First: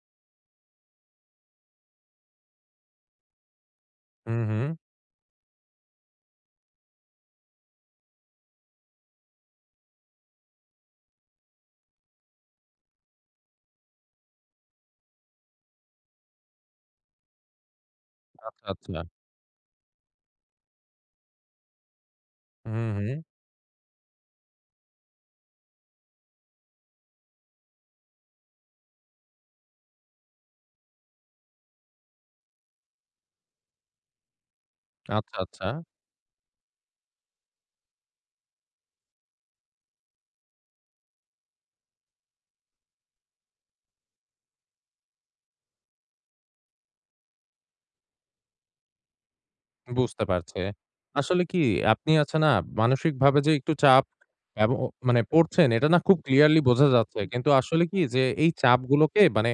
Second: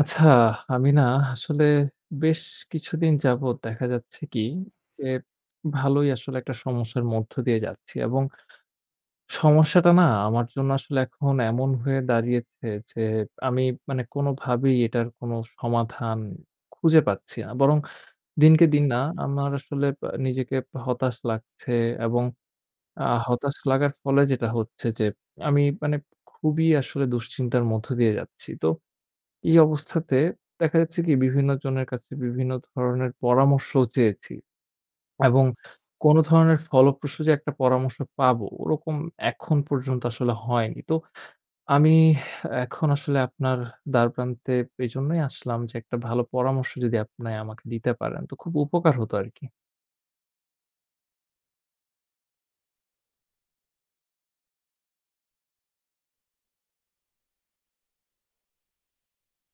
আচ্ছা, আমি না আসলে বেশ কিছুদিন যাবৎ দেখা যাচ্ছে হুম, কি হুম। যে, ভালোই আসলে একটা সমস্যার মধ্য দিয়ে যাচ্ছি এবং সমস্যাটা না আমার জন্য আসলে এখন এমন হয়ে দাঁড়িয়েছে যে, আমি মানে কোনোভাবেই এটার কোনো সমাধান খুঁজে পাচ্ছি না। বরং দিনকে আচ্ছা, দিন আচ্ছা। না আমার আসলে নিজেকে হতাশ লাগছে এবং হুম, আ হুম। হতাশ লাগার ফলে যেটা হচ্ছে যে, আমি মানে খুবই আসলে দুশ্চিন্তার মধ্য দিয়ে যাচ্ছি। তো এই অবস্থাতে দেখা যাচ্ছে কি বিভিন্ন জনের কাছে বিভিন্ন ধরনের পরামর্শ চেয়েছি আচ্ছা, এবং আচ্ছা। কোনো ধরনের ফলপ্রসূ যে একটা পরামর্শ পাবো ওরকম এখন পর্যন্ত আসলে হয়নি। তো আমি এখন আসলে আপনার দ্বারপ্রান্তে এজন্যই আসলাম যে একটা ভালো পরামর্শ যদি আপনি আমাকে দিতে পারেন তো খুব উপকার হতো আরকি। বুঝতে পারছি। আসলে কি আপনি আছে না মানসিকভাবে যে একটু চাপ এব ও মানে পড়ছেন এটা না খুব ক্লিয়ারলি বোঝা যাচ্ছে। কিন্তু আসলে কি যে এই চাপগুলোকে মানে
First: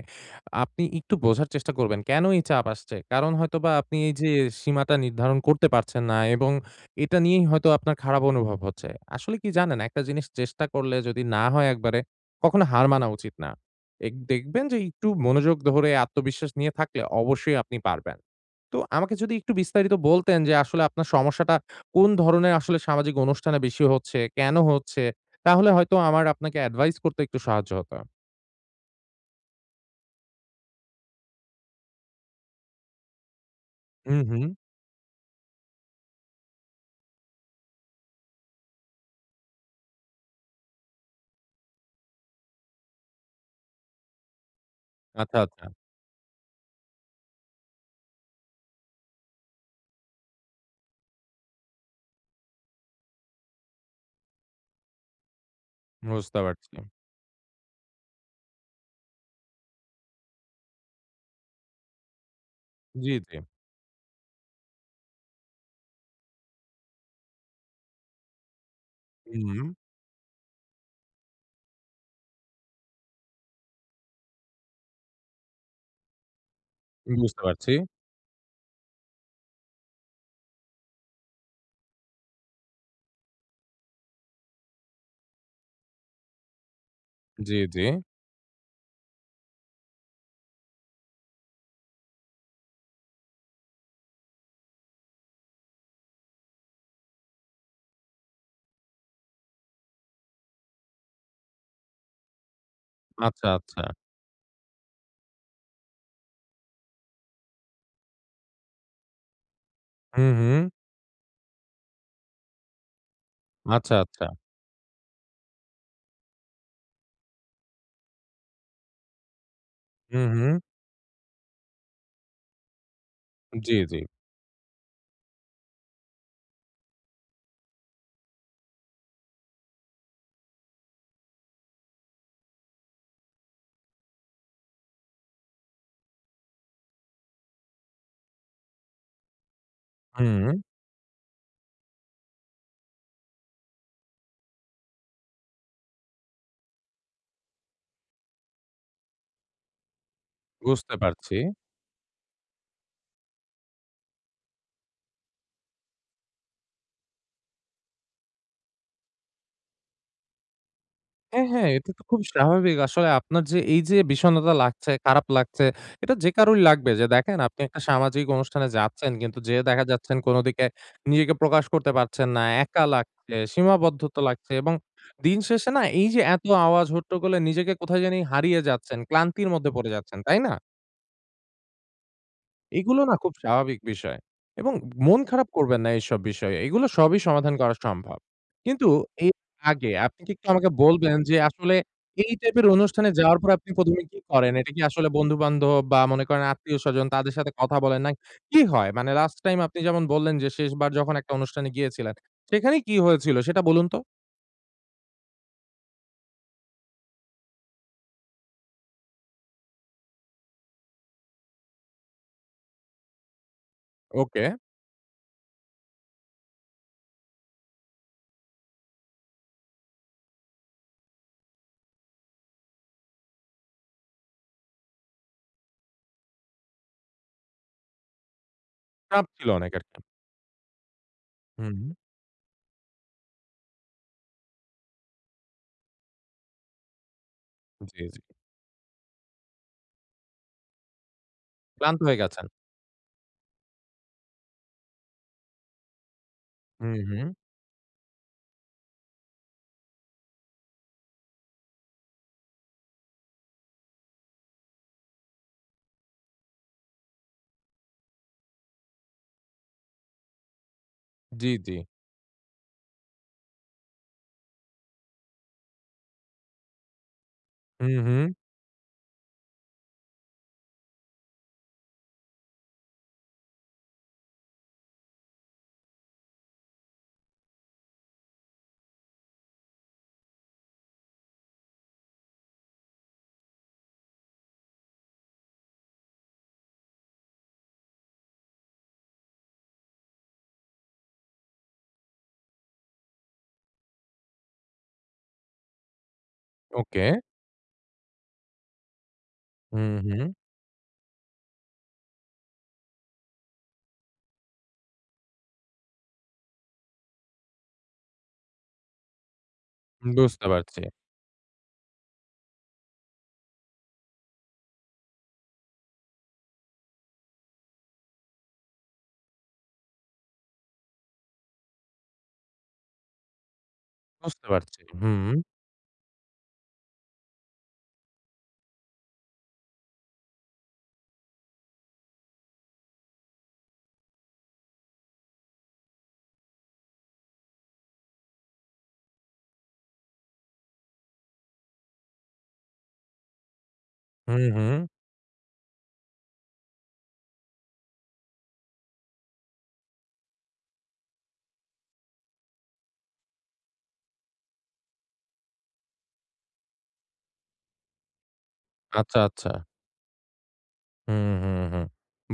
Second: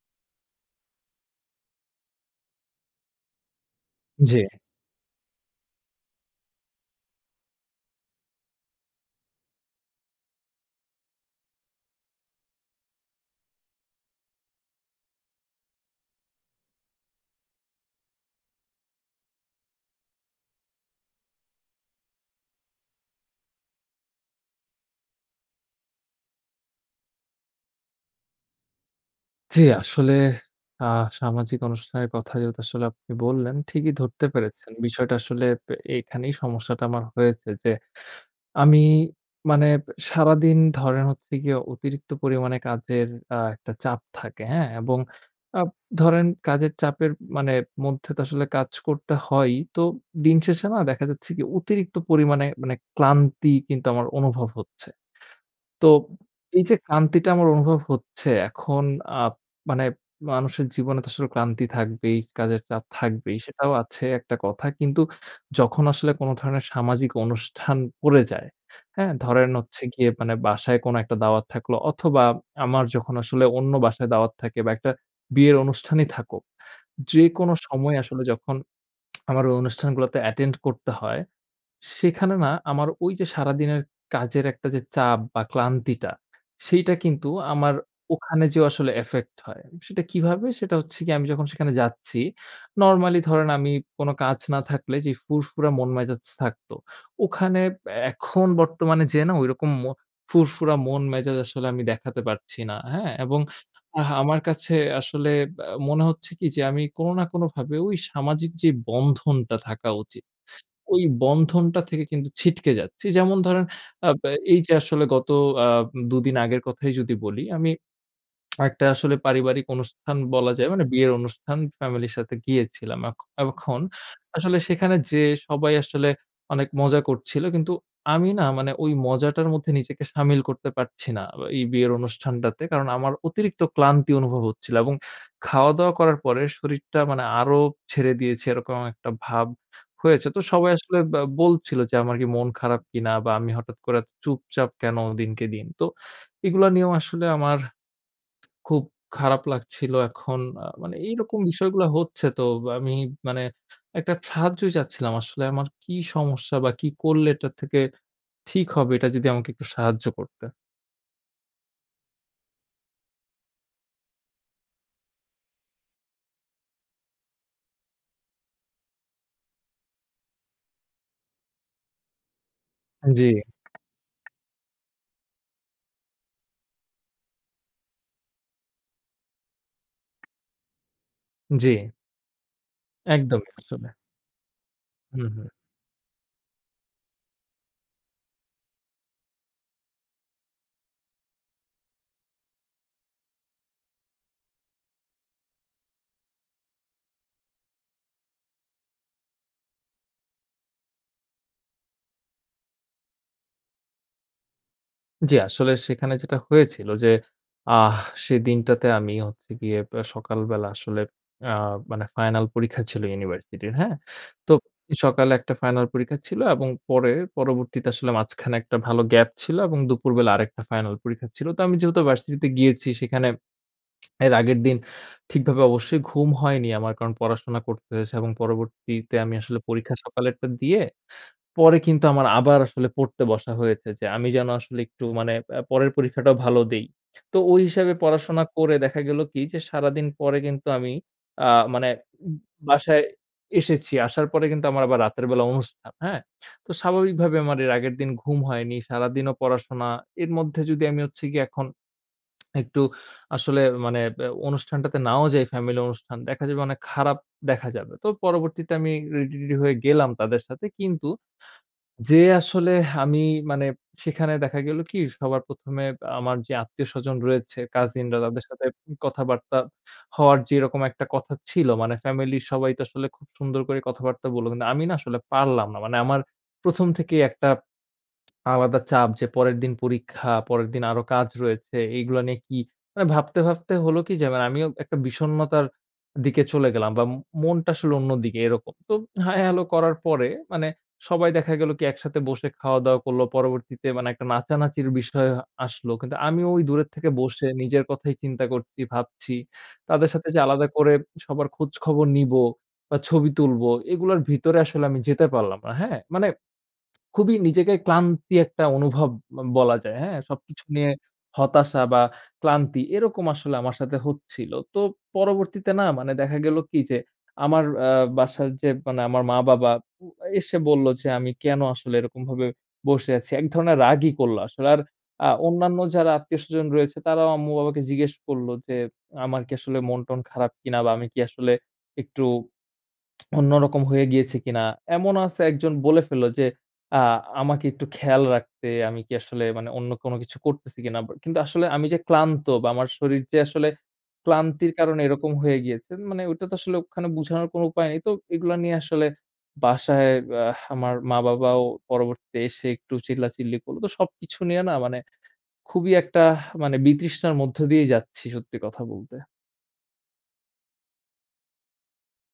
আপনি একটু বোঝার চেষ্টা করবেন। কেন এই চাপ আসছে? কারণ হয়তোবা আপনি এই যে জি। সীমাটা নির্ধারণ করতে পারছেন না এবং এটা নিয়েই হয়তো আপনার খারাপ অনুভব হচ্ছে। আসলে কি জানেন একটা জিনিস চেষ্টা করলে যদি না হয় একবারে কখনো হার মানা উচিত না। এক দেখবেন যে একটু মনোযোগ ধরে আত্মবিশ্বাস নিয়ে থাকলে অবশ্যই আপনি পারবেন। তো আমাকে যদি একটু বিস্তারিত বলতেন যে আসলে আপনার সমস্যাটা কোন ধরনের আসলে সামাজিক অনুষ্ঠানে বেশি হচ্ছে? কেন হচ্ছে? তাহলে হয়তো আমার আপনাকে এডভাইস করতে একটু সাহায্য হতো। জি, আসলে আ সামাজিক অনুষ্ঠানের কথা যেহেতু আসলে আপনি বললেন ঠিকই হুম, ধরতে হুম। পেরেছেন। বিষয়টা আসলে এ এখানেই সমস্যাটা আমার হয়েছে যে আমি মানে সারাদিন ধরেন হচ্ছে গিয়ে অতিরিক্ত পরিমাণে কাজের একটা চাপ থাকে, হ্যাঁ? এবং আচ্ছা, আ আচ্ছা। ধরেন কাজের চাপের মানে মধ্যে তো আসলে কাজ করতে হয়ই। তো দিন শেষে না দেখা যাচ্ছে কি অতিরিক্ত পরিমাণে মানে ক্লান্তি কিন্তু আমার অনুভব হচ্ছে। তো বুঝতে এই পারছি। যে ক্লান্তিটা আমার অনুভব হচ্ছে এখন আ মানে মানুষের জীবনে তো আসলে ক্লান্তি থাকবেই, কাজের চাপ জি, জি। থাকবেই, সেটাও আছে একটা কথা। কিন্তু যখন আসলে কোন ধরনের সামাজিক অনুষ্ঠান পড়ে যায়, হ্যাঁ? ধরেন হুম, হচ্ছে গিয়ে মানে বাসায় কোনো একটা দাওয়াত থাকলো অথবা আমার যখন আসলে অন্য বাসায় দাওয়াত থাকে বা একটা বিয়ের অনুষ্ঠানই থাকুক, বুঝতে যেকোনো পারছি। সময় আসলে যখন আমার ওই অনুষ্ঠানগুলোতে অ্যাটেন্ড করতে হয়, সেখানে না আমার ওই যে সারাদিনের কাজের একটা যে চাপ বা ক্লান্তিটা, সেইটা কিন্তু জি, আমার জি। ওখানে যেয়েও আসলে এফেক্ট হয়। সেটা কিভাবে? সেটা হচ্ছে গিয়ে আমি যখন সেখানে যাচ্ছি, নরমালি ধরেন আমি কোন কাজ না থাকলে যে ফুরফুরা মন মেজাজ থাকতো, ওখানে এখন বর্তমানে যেয়ে না ঐরকম ফুরফুরা মন মেজাজ আসলে আমি দেখাতে পারছি না। হ্যাঁ? এবং আচ্ছা, আচ্ছা। আমার কাছে আসলে মনে হচ্ছে কি যে আমি কোন না কোনভাবে ওই সামাজিক যে বন্ধনটা থাকা উচিত, হুম, হুম। ওই বন্ধনটা থেকে কিন্তু ছিটকে যাচ্ছি। যেমন ধরেন, আচ্ছা, আচ্ছা। বা এই যে আসলে গত আ ২ দিন আগের কথাই যদি বলি, আমি একটা আসলে পারিবারিক অনুষ্ঠান হুম, বলা হুম। যায়। মানে বিয়ের অনুষ্ঠান ফ্যামিলির সাথে গিয়েছিলাম। জি, এখন জি। আসলে সেখানে যেয়ে সবাই আসলে অনেক মজা করছিল। কিন্তু আমি না মানে ওই মজাটার মধ্যে নিজেকে সামিল করতে পারছি না এই বিয়ের অনুষ্ঠানটাতে। কারণ আমার অতিরিক্ত ক্লান্তি অনুভব হচ্ছিল এবং খাওয়া-দাওয়া করার পরে শরীরটা মানে আরো ছেড়ে দিয়েছে এরকম একটা ভাব হয়েছে। তো হুম, সবাই আসলে বা বলছিল যে আমার কি মন খারাপ কিনা বা আমি হঠাৎ করে এত চুপচাপ কেন দিনকে দিন। তো এগুলা নিয়েও আসলে আমার খুব খারাপ লাগছিল এখন। বুঝতে মানে পারছি। এইরকম বিষয়গুলা হচ্ছে, তো আমি মানে একটা সাহায্যই চাচ্ছিলাম আসলে আমার কি সমস্যা বা কি করলে এটা থেকে ঠিক হবে, এটা যদি আমাকে একটু সাহায্য করতেন। হ্যাঁ, হ্যাঁ, এটা তো খুব স্বাভাবিক। আসলে আপনার যে এই যে বিষণ্ণতা লাগছে, খারাপ লাগছে, এটা যে কারোরই লাগবে। যে দেখেন আপনি একটা সামাজিক অনুষ্ঠানে যাচ্ছেন কিন্তু যেয়ে দেখা যাচ্ছেন কোন দিকে নিজেকে প্রকাশ করতে পারছেন না, একা জি। লাগছে, সীমাবদ্ধতা লাগছে এবং দিন শেষে না এই যে এত আওয়াজ, হট্টগোলে নিজেকে কোথায় জানি হারিয়ে যাচ্ছেন, ক্লান্তির মধ্যে পড়ে যাচ্ছেন, তাই না? জি, এগুলো না খুব একদমই স্বাভাবিক আসলে। বিষয় এবং মন হুম, খারাপ হুম। করবেন না এইসব বিষয়ে। এগুলো সবই সমাধান করা সম্ভব। কিন্তু এর আগে আপনি কি একটু আমাকে বলবেন যে আসলে এই টাইপের অনুষ্ঠানে যাওয়ার পর আপনি ১ম এ কি করেন? এটা কি আসলে বন্ধু-বান্ধব বা মনে করেন আত্মীয়স্বজন তাদের সাথে কথা বলেন না কি হয়? মানে লাস্ট টাইম আপনি যেমন বললেন যে শেষবার যখন একটা অনুষ্ঠানে গিয়েছিলেন, সেখানে কি হয়েছিল সেটা বলুন তো? জি, আসলে সেখানে যেটা হয়েছিল যে, আহ সেদিনটাতে আমি হচ্ছে গিয়ে সকালবেলা আসলে আ মানে ফাইনাল পরীক্ষা ছিল ইউনিভার্সিটির, হ্যাঁ? ওকে, তো সকালে একটা ফাইনাল পরীক্ষা ছিল এবং পরে পরবর্তীতে আসলে মাঝখানে একটা ভালো গ্যাপ ছিল এবং দুপুরবেলা আরেকটা ফাইনাল পরীক্ষা ছিল। তো আমি যেহেতু ভার্সিটিতে গিয়েছি সেখানে, এর আগের দিন ঠিকভাবে অবশ্যই ঘুম হয়নি আমার। কারণ পড়াশোনা করতে হয়েছে এবং পরবর্তীতে চাপ আমি ছিল আসলে অনেক পরীক্ষা আরকি। সকালেরটা দিয়ে হুম, পরে কিন্তু আমার আবার আসলে পড়তে বসা হয়েছে যে, আমি যেন আসলে একটু মানে পরের পরীক্ষাটাও ভালো দেই। তো ওই হিসাবে জি, জি। পড়াশোনা করে দেখা গেল কি যে, সারাদিন পরে কিন্তু আমি আ মানে ক্লান্ত হয়ে উম গেছেন। বাসায় এসেছি। আসার পরে কিন্তু আমার আবার রাতের বেলা অনুষ্ঠান, হ্যাঁ? তো হুম, হুম। স্বাভাবিকভাবে আমার এর আগের দিন ঘুম হয়নি, সারাদিনও পড়াশোনা। এর মধ্যে যদি আমি হচ্ছে গিয়ে এখন একটু আসলে মানে অনুষ্ঠানটাতে নাও যাই, ফ্যামিলি অনুষ্ঠান, দেখা যাবে অনেক খারাপ দেখা যাবে। তো পরবর্তীতে আমি রেডি-টেডি হয়ে গেলাম তাদের সাথে। কিন্তু জি, জি। যে আসলে আমি মানে সেখানে দেখা গেল কি সবার ১ম এ আমার যে আত্মীয়স্বজন রয়েছে, হুম, কাজিনরা হুম। তাদের সাথে কথাবার্তা হওয়ার যেরকম একটা কথা ছিল, মানে ফ্যামিলির সবাই তো আসলে খুব সুন্দর করে কথাবার্তা বলল। কিন্তু আমি না আসলে পারলাম না। মানে আমার ১ম থেকেই একটা আলাদা চাপ যে পরের দিন পরীক্ষা, পরের দিন আরো কাজ রয়েছে। এইগুলা নিয়ে কি মানে ভাবতে, ভাবতে হলো কি যে মানে আমিও একটা বিষণ্ণতার দিকে চলে গেলাম বা মনটা আসলে অন্যদিকে এরকম। তো হাই হেলো করার পরে মানে সবাই দেখা গেল কি একসাথে বসে খাওয়া-দাওয়া করলো। পরবর্তীতে মানে একটা নাচানাচির বিষয় আসলো। কিন্তু আমি ওই দূরের ওকে। থেকে বসে নিজের কথাই চিন্তা করছি, ভাবছি। হুম, তাদের হুম। সাথে যে আলাদা করে সবার খোঁজখবর নিবো বা ছবি তুলবো, এগুলার ভিতরে আসলে আমি যেতে পারলাম না। হ্যাঁ? মানে খুবই নিজেকে ক্লান্তি একটা অনুভব, বলা যায়, হ্যাঁ? বুঝতে সবকিছু পারছি, নিয়ে হতাশা বা ক্লান্তি এরকম আসলে আমার সাথে হচ্ছিল। তো পরবর্তীতে না মানে দেখা গেল কি যে আমার বাসার যে মানে আমার মা-বাবা উ এসে বলল যে আমি কেন আসলে এরকমভাবে বসে আছি। এক ধরনের রাগই করল বুঝতে আসলে। পারছি। আর হুম, অন্যান্য যারা আত্মীয়স্বজন রয়েছে তারাও আম্মু-বাবাকে জিজ্ঞেস করল যে আমার কি আসলে মন-টন খারাপ কিনা বা আমি কি আসলে একটু অন্যরকম হয়ে গিয়েছি কিনা। এমন আছে একজন বলে ফেলল যে, আ আমাকে একটু খেয়াল রাখতে, আমি কি আসলে মানে অন্য কোনো কিছু করতেছি কিনা। বা কিন্তু আসলে আমি যে ক্লান্ত বা আমার শরীর যে আসলে হুম, ক্লান্তির হুম। কারণে এরকম হয়ে গিয়েছে, মানে ওইটা তো আসলে ওখানে বুঝানোর কোনো উপায় নেই। তো এগুলা নিয়ে আসলে বাসায় আমার মা-বাবাও পরবর্তীতে এসে একটু চিল্লাচিল্লি করল। তো সবকিছু নিয়ে না মানে খুবই একটা মানে বিতৃষ্ণার মধ্য দিয়েই যাচ্ছি সত্যি কথা বলতে। আচ্ছা, আচ্ছা। হুম, হুম, হুম।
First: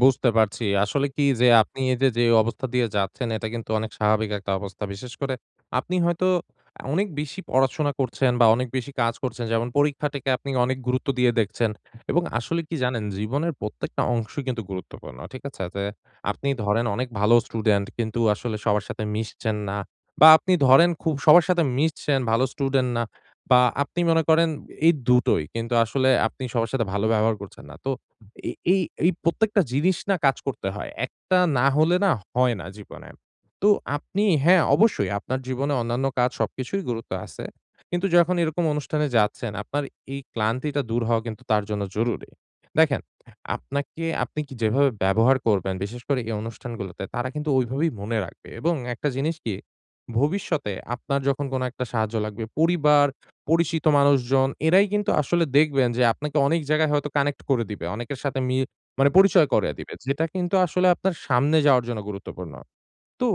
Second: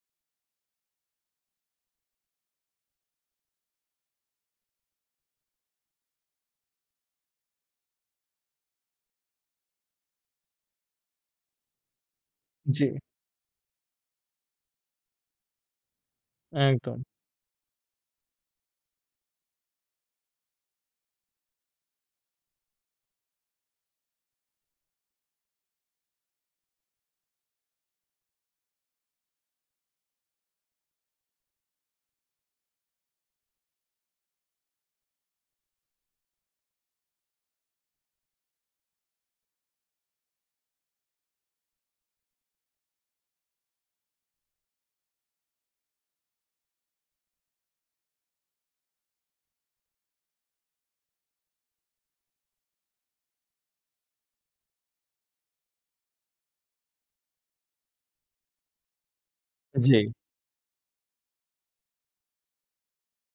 বুঝতে পারছি। আসলে কি যে আপনি এই যে, যে অবস্থা দিয়ে যাচ্ছেন এটা কিন্তু অনেক স্বাভাবিক একটা অবস্থা। বিশেষ করে আপনি হয়তো অনেক বেশি পড়াশোনা করছেন বা অনেক বেশি কাজ করছেন। যেমন পরীক্ষাটাকে আপনি অনেক গুরুত্ব দিয়ে দেখছেন। এবং আসলে কি জি, জানেন জীবনের প্রত্যেকটা অংশই কিন্তু গুরুত্বপূর্ণ। ঠিক আছে? যে আপনি ধরেন একদম। অনেক ভালো স্টুডেন্ট কিন্তু আসলে সবার সাথে মিশছেন না। বা আপনি ধরেন খুব সবার সাথে মিশছেন, ভালো স্টুডেন্ট না। বা আপনি মনে করেন এই দুটোই। কিন্তু আসলে আপনি সবার সাথে ভালো ব্যবহার করছেন না। তো এ এই এই প্রত্যেকটা জিনিস না কাজ করতে হয়। একটা না হলে না হয় না জীবনে। তো আপনি হ্যাঁ, অবশ্যই আপনার জীবনে অন্যান্য কাজ সবকিছুই গুরুত্ব আছে। কিন্তু যখন এরকম অনুষ্ঠানে যাচ্ছেন আপনার এই ক্লান্তিটা দূর হওয়া কিন্তু তার জন্য জরুরি। দেখেন, আপনাকে আপনি কি যেভাবে ব্যবহার করবেন বিশেষ করে এই অনুষ্ঠানগুলোতে তারা কিন্তু ওইভাবেই মনে রাখবে এবং একটা জিনিস কি ভবিষ্যতে আপনার যখন কোনো একটা সাহায্য লাগবে পরিবার পরিচিত মানুষজন এরাই কিন্তু আসলে দেখবেন যে আপনাকে অনেক জায়গায় হয়তো কানেক্ট করে দিবে। অনেকের সাথে মানে পরিচয় করায়ে দিবে। জি, যেটা কিন্তু আসলে আপনার সামনে যাওয়ার জন্য গুরুত্বপূর্ণ। তো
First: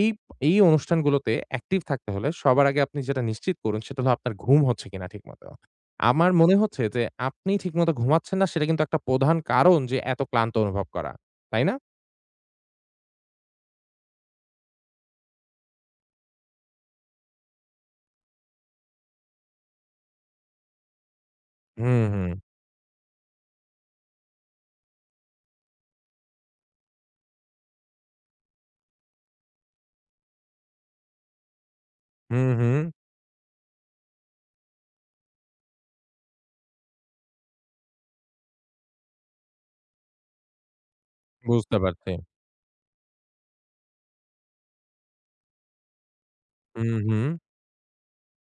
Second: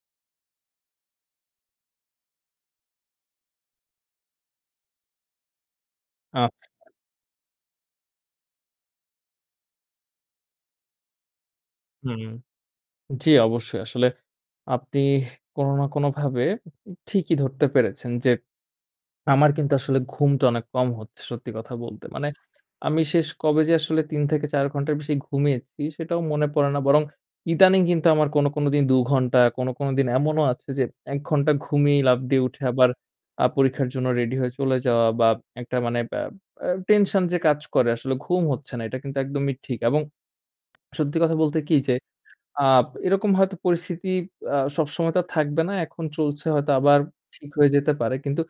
এই এই অনুষ্ঠানগুলোতে অ্যাক্টিভ থাকতে হলে সবার আগে আপনি যেটা নিশ্চিত করুন সেটা হলো আপনার ঘুম হচ্ছে কিনা ঠিকমতো। আমার মনে আচ্ছা। হচ্ছে যে আপনি ঠিকমতো ঘুমাচ্ছেন না সেটা কিন্তু একটা প্রধান কারণ যে এত ক্লান্ত অনুভব করা। তাই না? হুম, জি অবশ্যই আসলে আপনি কোনো না কোনোভাবে ঠিকই ধরতে পেরেছেন যে, আমার কিন্তু আসলে ঘুমটা অনেক কম হচ্ছে সত্যি কথা হুম, বলতে। মানে হুম। আমি শেষ কবে যে আসলে ৩ থেকে ৪ ঘন্টার বেশি ঘুমিয়েছি সেটাও মনে পড়ে না। বরং ইদানিং কিন্তু আমার কোনো, কোনো দিন ২ ঘন্টা, কোনো, কোনো দিন এমনও আছে যে ১ ঘন্টা ঘুমিয়ে লাফ দিয়ে হুম, উঠে হুম। আবার পরীক্ষার জন্য রেডি হয়ে চলে যাওয়া, বা একটা মানে ব্যা আ টেনশন যে কাজ করে আসলে ঘুম হচ্ছে না, এটা কিন্তু একদমই ঠিক। এবং সত্যি কথা বলতে কি বুঝতে যে পারছি। এরকম হয়তো পরিস্থিতি সবসময় তো আর থাকবে না। এখন চলছে, হয়তো হুম, আবার হুম। ঠিক হয়ে যেতে পারে। কিন্তু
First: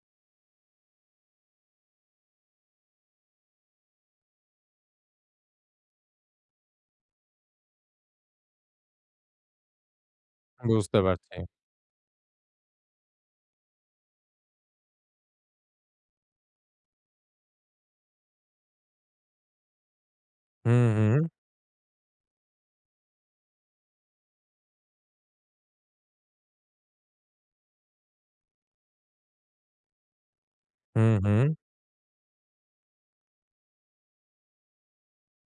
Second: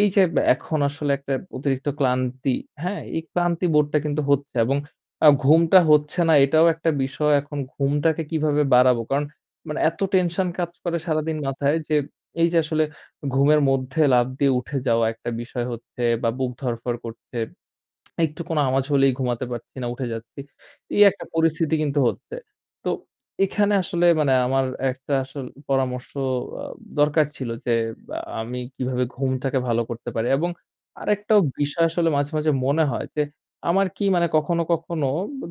এই যে এখন আসলে একটা অতিরিক্ত ক্লান্তি, হ্যাঁ? এই ক্লান্তি বোধটা কিন্তু হচ্ছে এবং ঘুমটা হচ্ছে না, এটাও একটা বিষয়। এখন ঘুমটাকে কিভাবে বাড়াবো? কারণ মানে এত টেনশন কাজ করে বুঝতে পারছি। সারাদিন মাথায় যে এই যে আসলে ঘুমের মধ্যে লাফ দিয়ে উঠে যাওয়া একটা বিষয় হচ্ছে বা বুক ধড়ফড় করছে। একটু কোনো আওয়াজ হলেই ঘুমাতে পারছি না, উঠে যাচ্ছি। হুম, এই হুম। একটা পরিস্থিতি কিন্তু হচ্ছে। তো এখানে আসলে মানে আমার একটা আসল পরামর্শ আ দরকার ছিল যে আমি কিভাবে ঘুমটাকে ভালো করতে পারি এবং হুম, আরেকটাও হুম। বিষয় আসলে মাঝে, মাঝে মনে হয় যে আমার কি মানে কখনো, কখনো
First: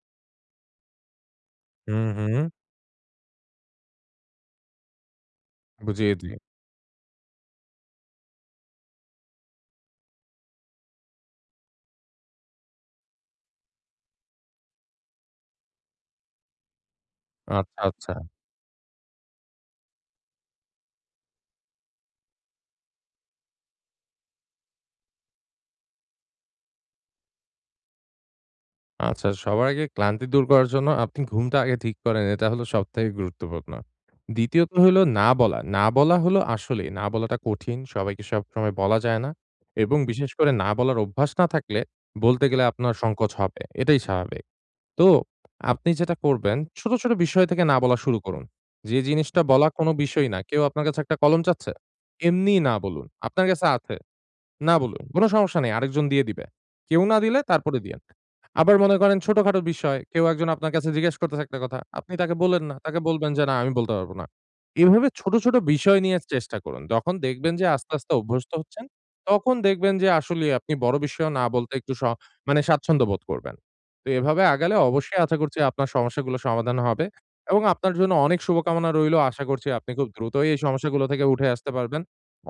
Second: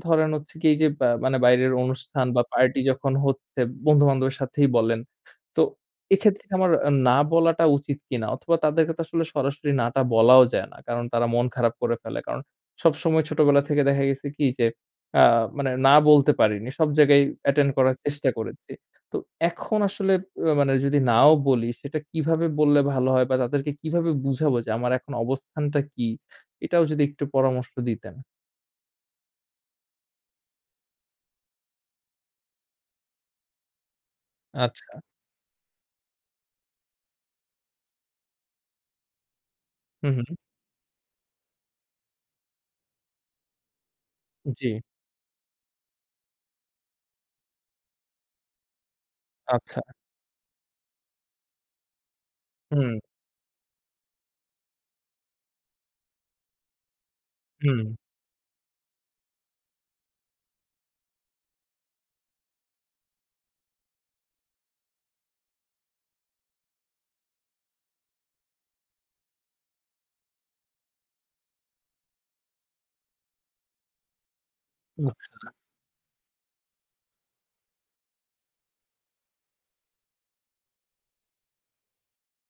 ধরেন হচ্ছে কি এই যে বা মানে বাইরের হুম, অনুষ্ঠান হুম। বা পার্টি যখন হচ্ছে বন্ধু-বান্ধবের সাথেই বলেন। তো জি, জি। এক্ষেত্রে কি আমার না বলাটা উচিত কিনা? অথবা তাদেরকে তো আসলে সরাসরি না টা বলাও যায় না। কারণ তারা মন খারাপ করে ফেলে। কারণ সবসময় ছোটবেলা থেকে দেখা গেছে কি যে, আ মানে না বলতে পারিনি। সব জায়গায় অ্যাটেন্ড আচ্ছা, করার আচ্ছা। চেষ্টা করেছি। তো এখন আসলে মানে যদি নাও বলি, সেটা কিভাবে বললে ভালো হয় বা তাদেরকে কিভাবে বুঝাবো যে আমার এখন অবস্থানটা কি? এটাও যদি একটু পরামর্শ দিতেন। আচ্ছা, সবার আগে ক্লান্তি দূর করার জন্য আপনি ঘুমটা আগে ঠিক করেন। এটা হলো সবথেকে গুরুত্বপূর্ণ। দ্বিতীয়ত আচ্ছা। হলো না বলা। না বলা হলো আসলেই না বলাটা কঠিন। সবাইকে সবসময় বলা যায় না। এবং হু, বিশেষ হু। করে না বলার অভ্যাস না থাকলে বলতে গেলে আপনার সংকোচ হবে। এটাই স্বাভাবিক। জি। তো আপনি যেটা করবেন ছোট, ছোট বিষয় থেকে না বলা শুরু করুন। যে জিনিসটা বলা আচ্ছা। কোনো বিষয় না। কেউ আপনার কাছে একটা কলম চাচ্ছে? এমনিই না হুম, বলুন। আপনার কাছে আছে। না বলুন, "কোনো সমস্যা নেই, আরেকজন দিয়ে দিবে। কেউ না দিলে তারপরে হুম। দিয়েন।" আবার মনে করেন ছোটখাটো বিষয়, কেউ একজন আপনার কাছে জিজ্ঞেস করতেছে একটা কথা, আপনি তাকে বললেন না। তাকে বলবেন যে, "না, আমি বলতে পারব না।" এভাবে ছোট, ছোট বিষয় নিয়ে চেষ্টা করুন। যখন দেখবেন যে আস্তে, আস্তে অভ্যস্ত হচ্ছেন, তখন দেখবেন যে আসলেই আপনি বড় বিষয়েও না বলতে একটু মানে স্বাচ্ছন্দ্য বোধ করবেন। তো এভাবে আগালে অবশ্যই আশা আচ্ছা। করছি আপনার সমস্যাগুলো সমাধান হবে এবং আপনার জন্য অনেক শুভকামনা রইল। আশা করছি আপনি খুব দ্রুতই এই সমস্যাগুলো থেকে উঠে আসতে পারবেন।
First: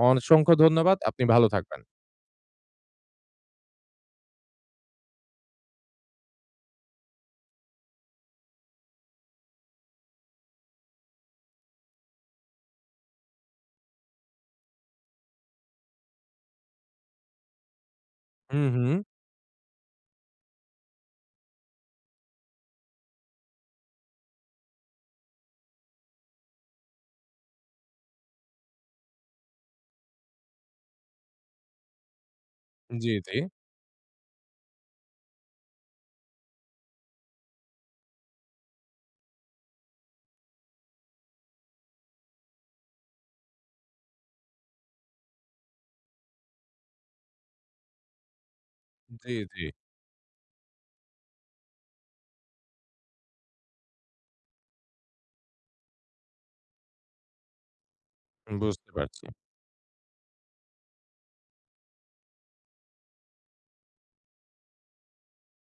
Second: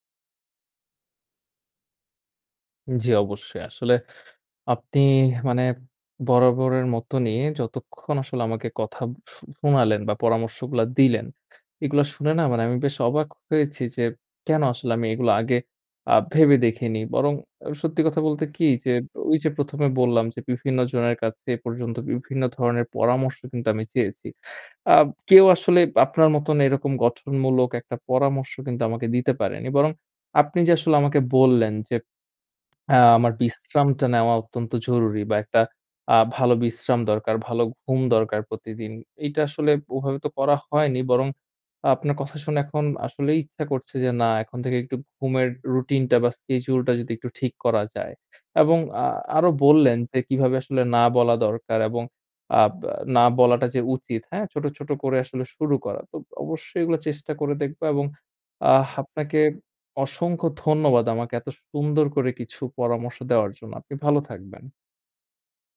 অসংখ্য ধন্যবাদ। আপনি ভালো থাকবেন। জি, অবশ্যই। আসলে আপনি মানে বরাবরের মতনই যতক্ষণ আসলে আমাকে কথা শোনালেন বা পরামর্শগুলা দিলেন, এগুলা শুনে না মানে আমি বেশ অবাক হয়েছি যে কেন আসলে আমি এগুলো আগে ভেবে দেখিনি। বরং সত্যি কথা বলতে কি হুম, যে হুম। ওই যে ১ম এ বললাম যে বিভিন্ন জনের কাছে এ পর্যন্ত বিভিন্ন ধরনের পরামর্শ কিন্তু আমি চেয়েছি। আ কেউ আসলে আপনার মতন এরকম গঠনমূলক একটা পরামর্শ কিন্তু আমাকে দিতে পারেনি। বরং আপনি যে আসলে আমাকে বললেন যে হ্যাঁ, জি, আমার জি। বিশ্রামটা নেওয়া অত্যন্ত জরুরি বা একটা ভালো বিশ্রাম দরকার, ভালো ঘুম দরকার প্রতিদিন। এইটা আসলে ওভাবে তো করা হয়নি। বরং আপনার কথা শুনে এখন আসলেই ইচ্ছা করছে যে না, এখন থেকে একটু ঘুমের রুটিনটা বা স্কেডিউলটা যদি একটু ঠিক করা যায়। এবং আ জি, আরো জি। বললেন যে কিভাবে আসলে না বলা দরকার এবং বা না বলাটা যে উচিত, হ্যাঁ? ছোট, ছোট করে আসলে শুরু করা। তো অবশ্যই এগুলো চেষ্টা করে দেখবো এবং বুঝতে পারছি। আপনাকে অসংখ্য ধন্যবাদ আমাকে এত সুন্দর করে কিছু পরামর্শ দেওয়ার জন্য। আপনি ভালো থাকবেন।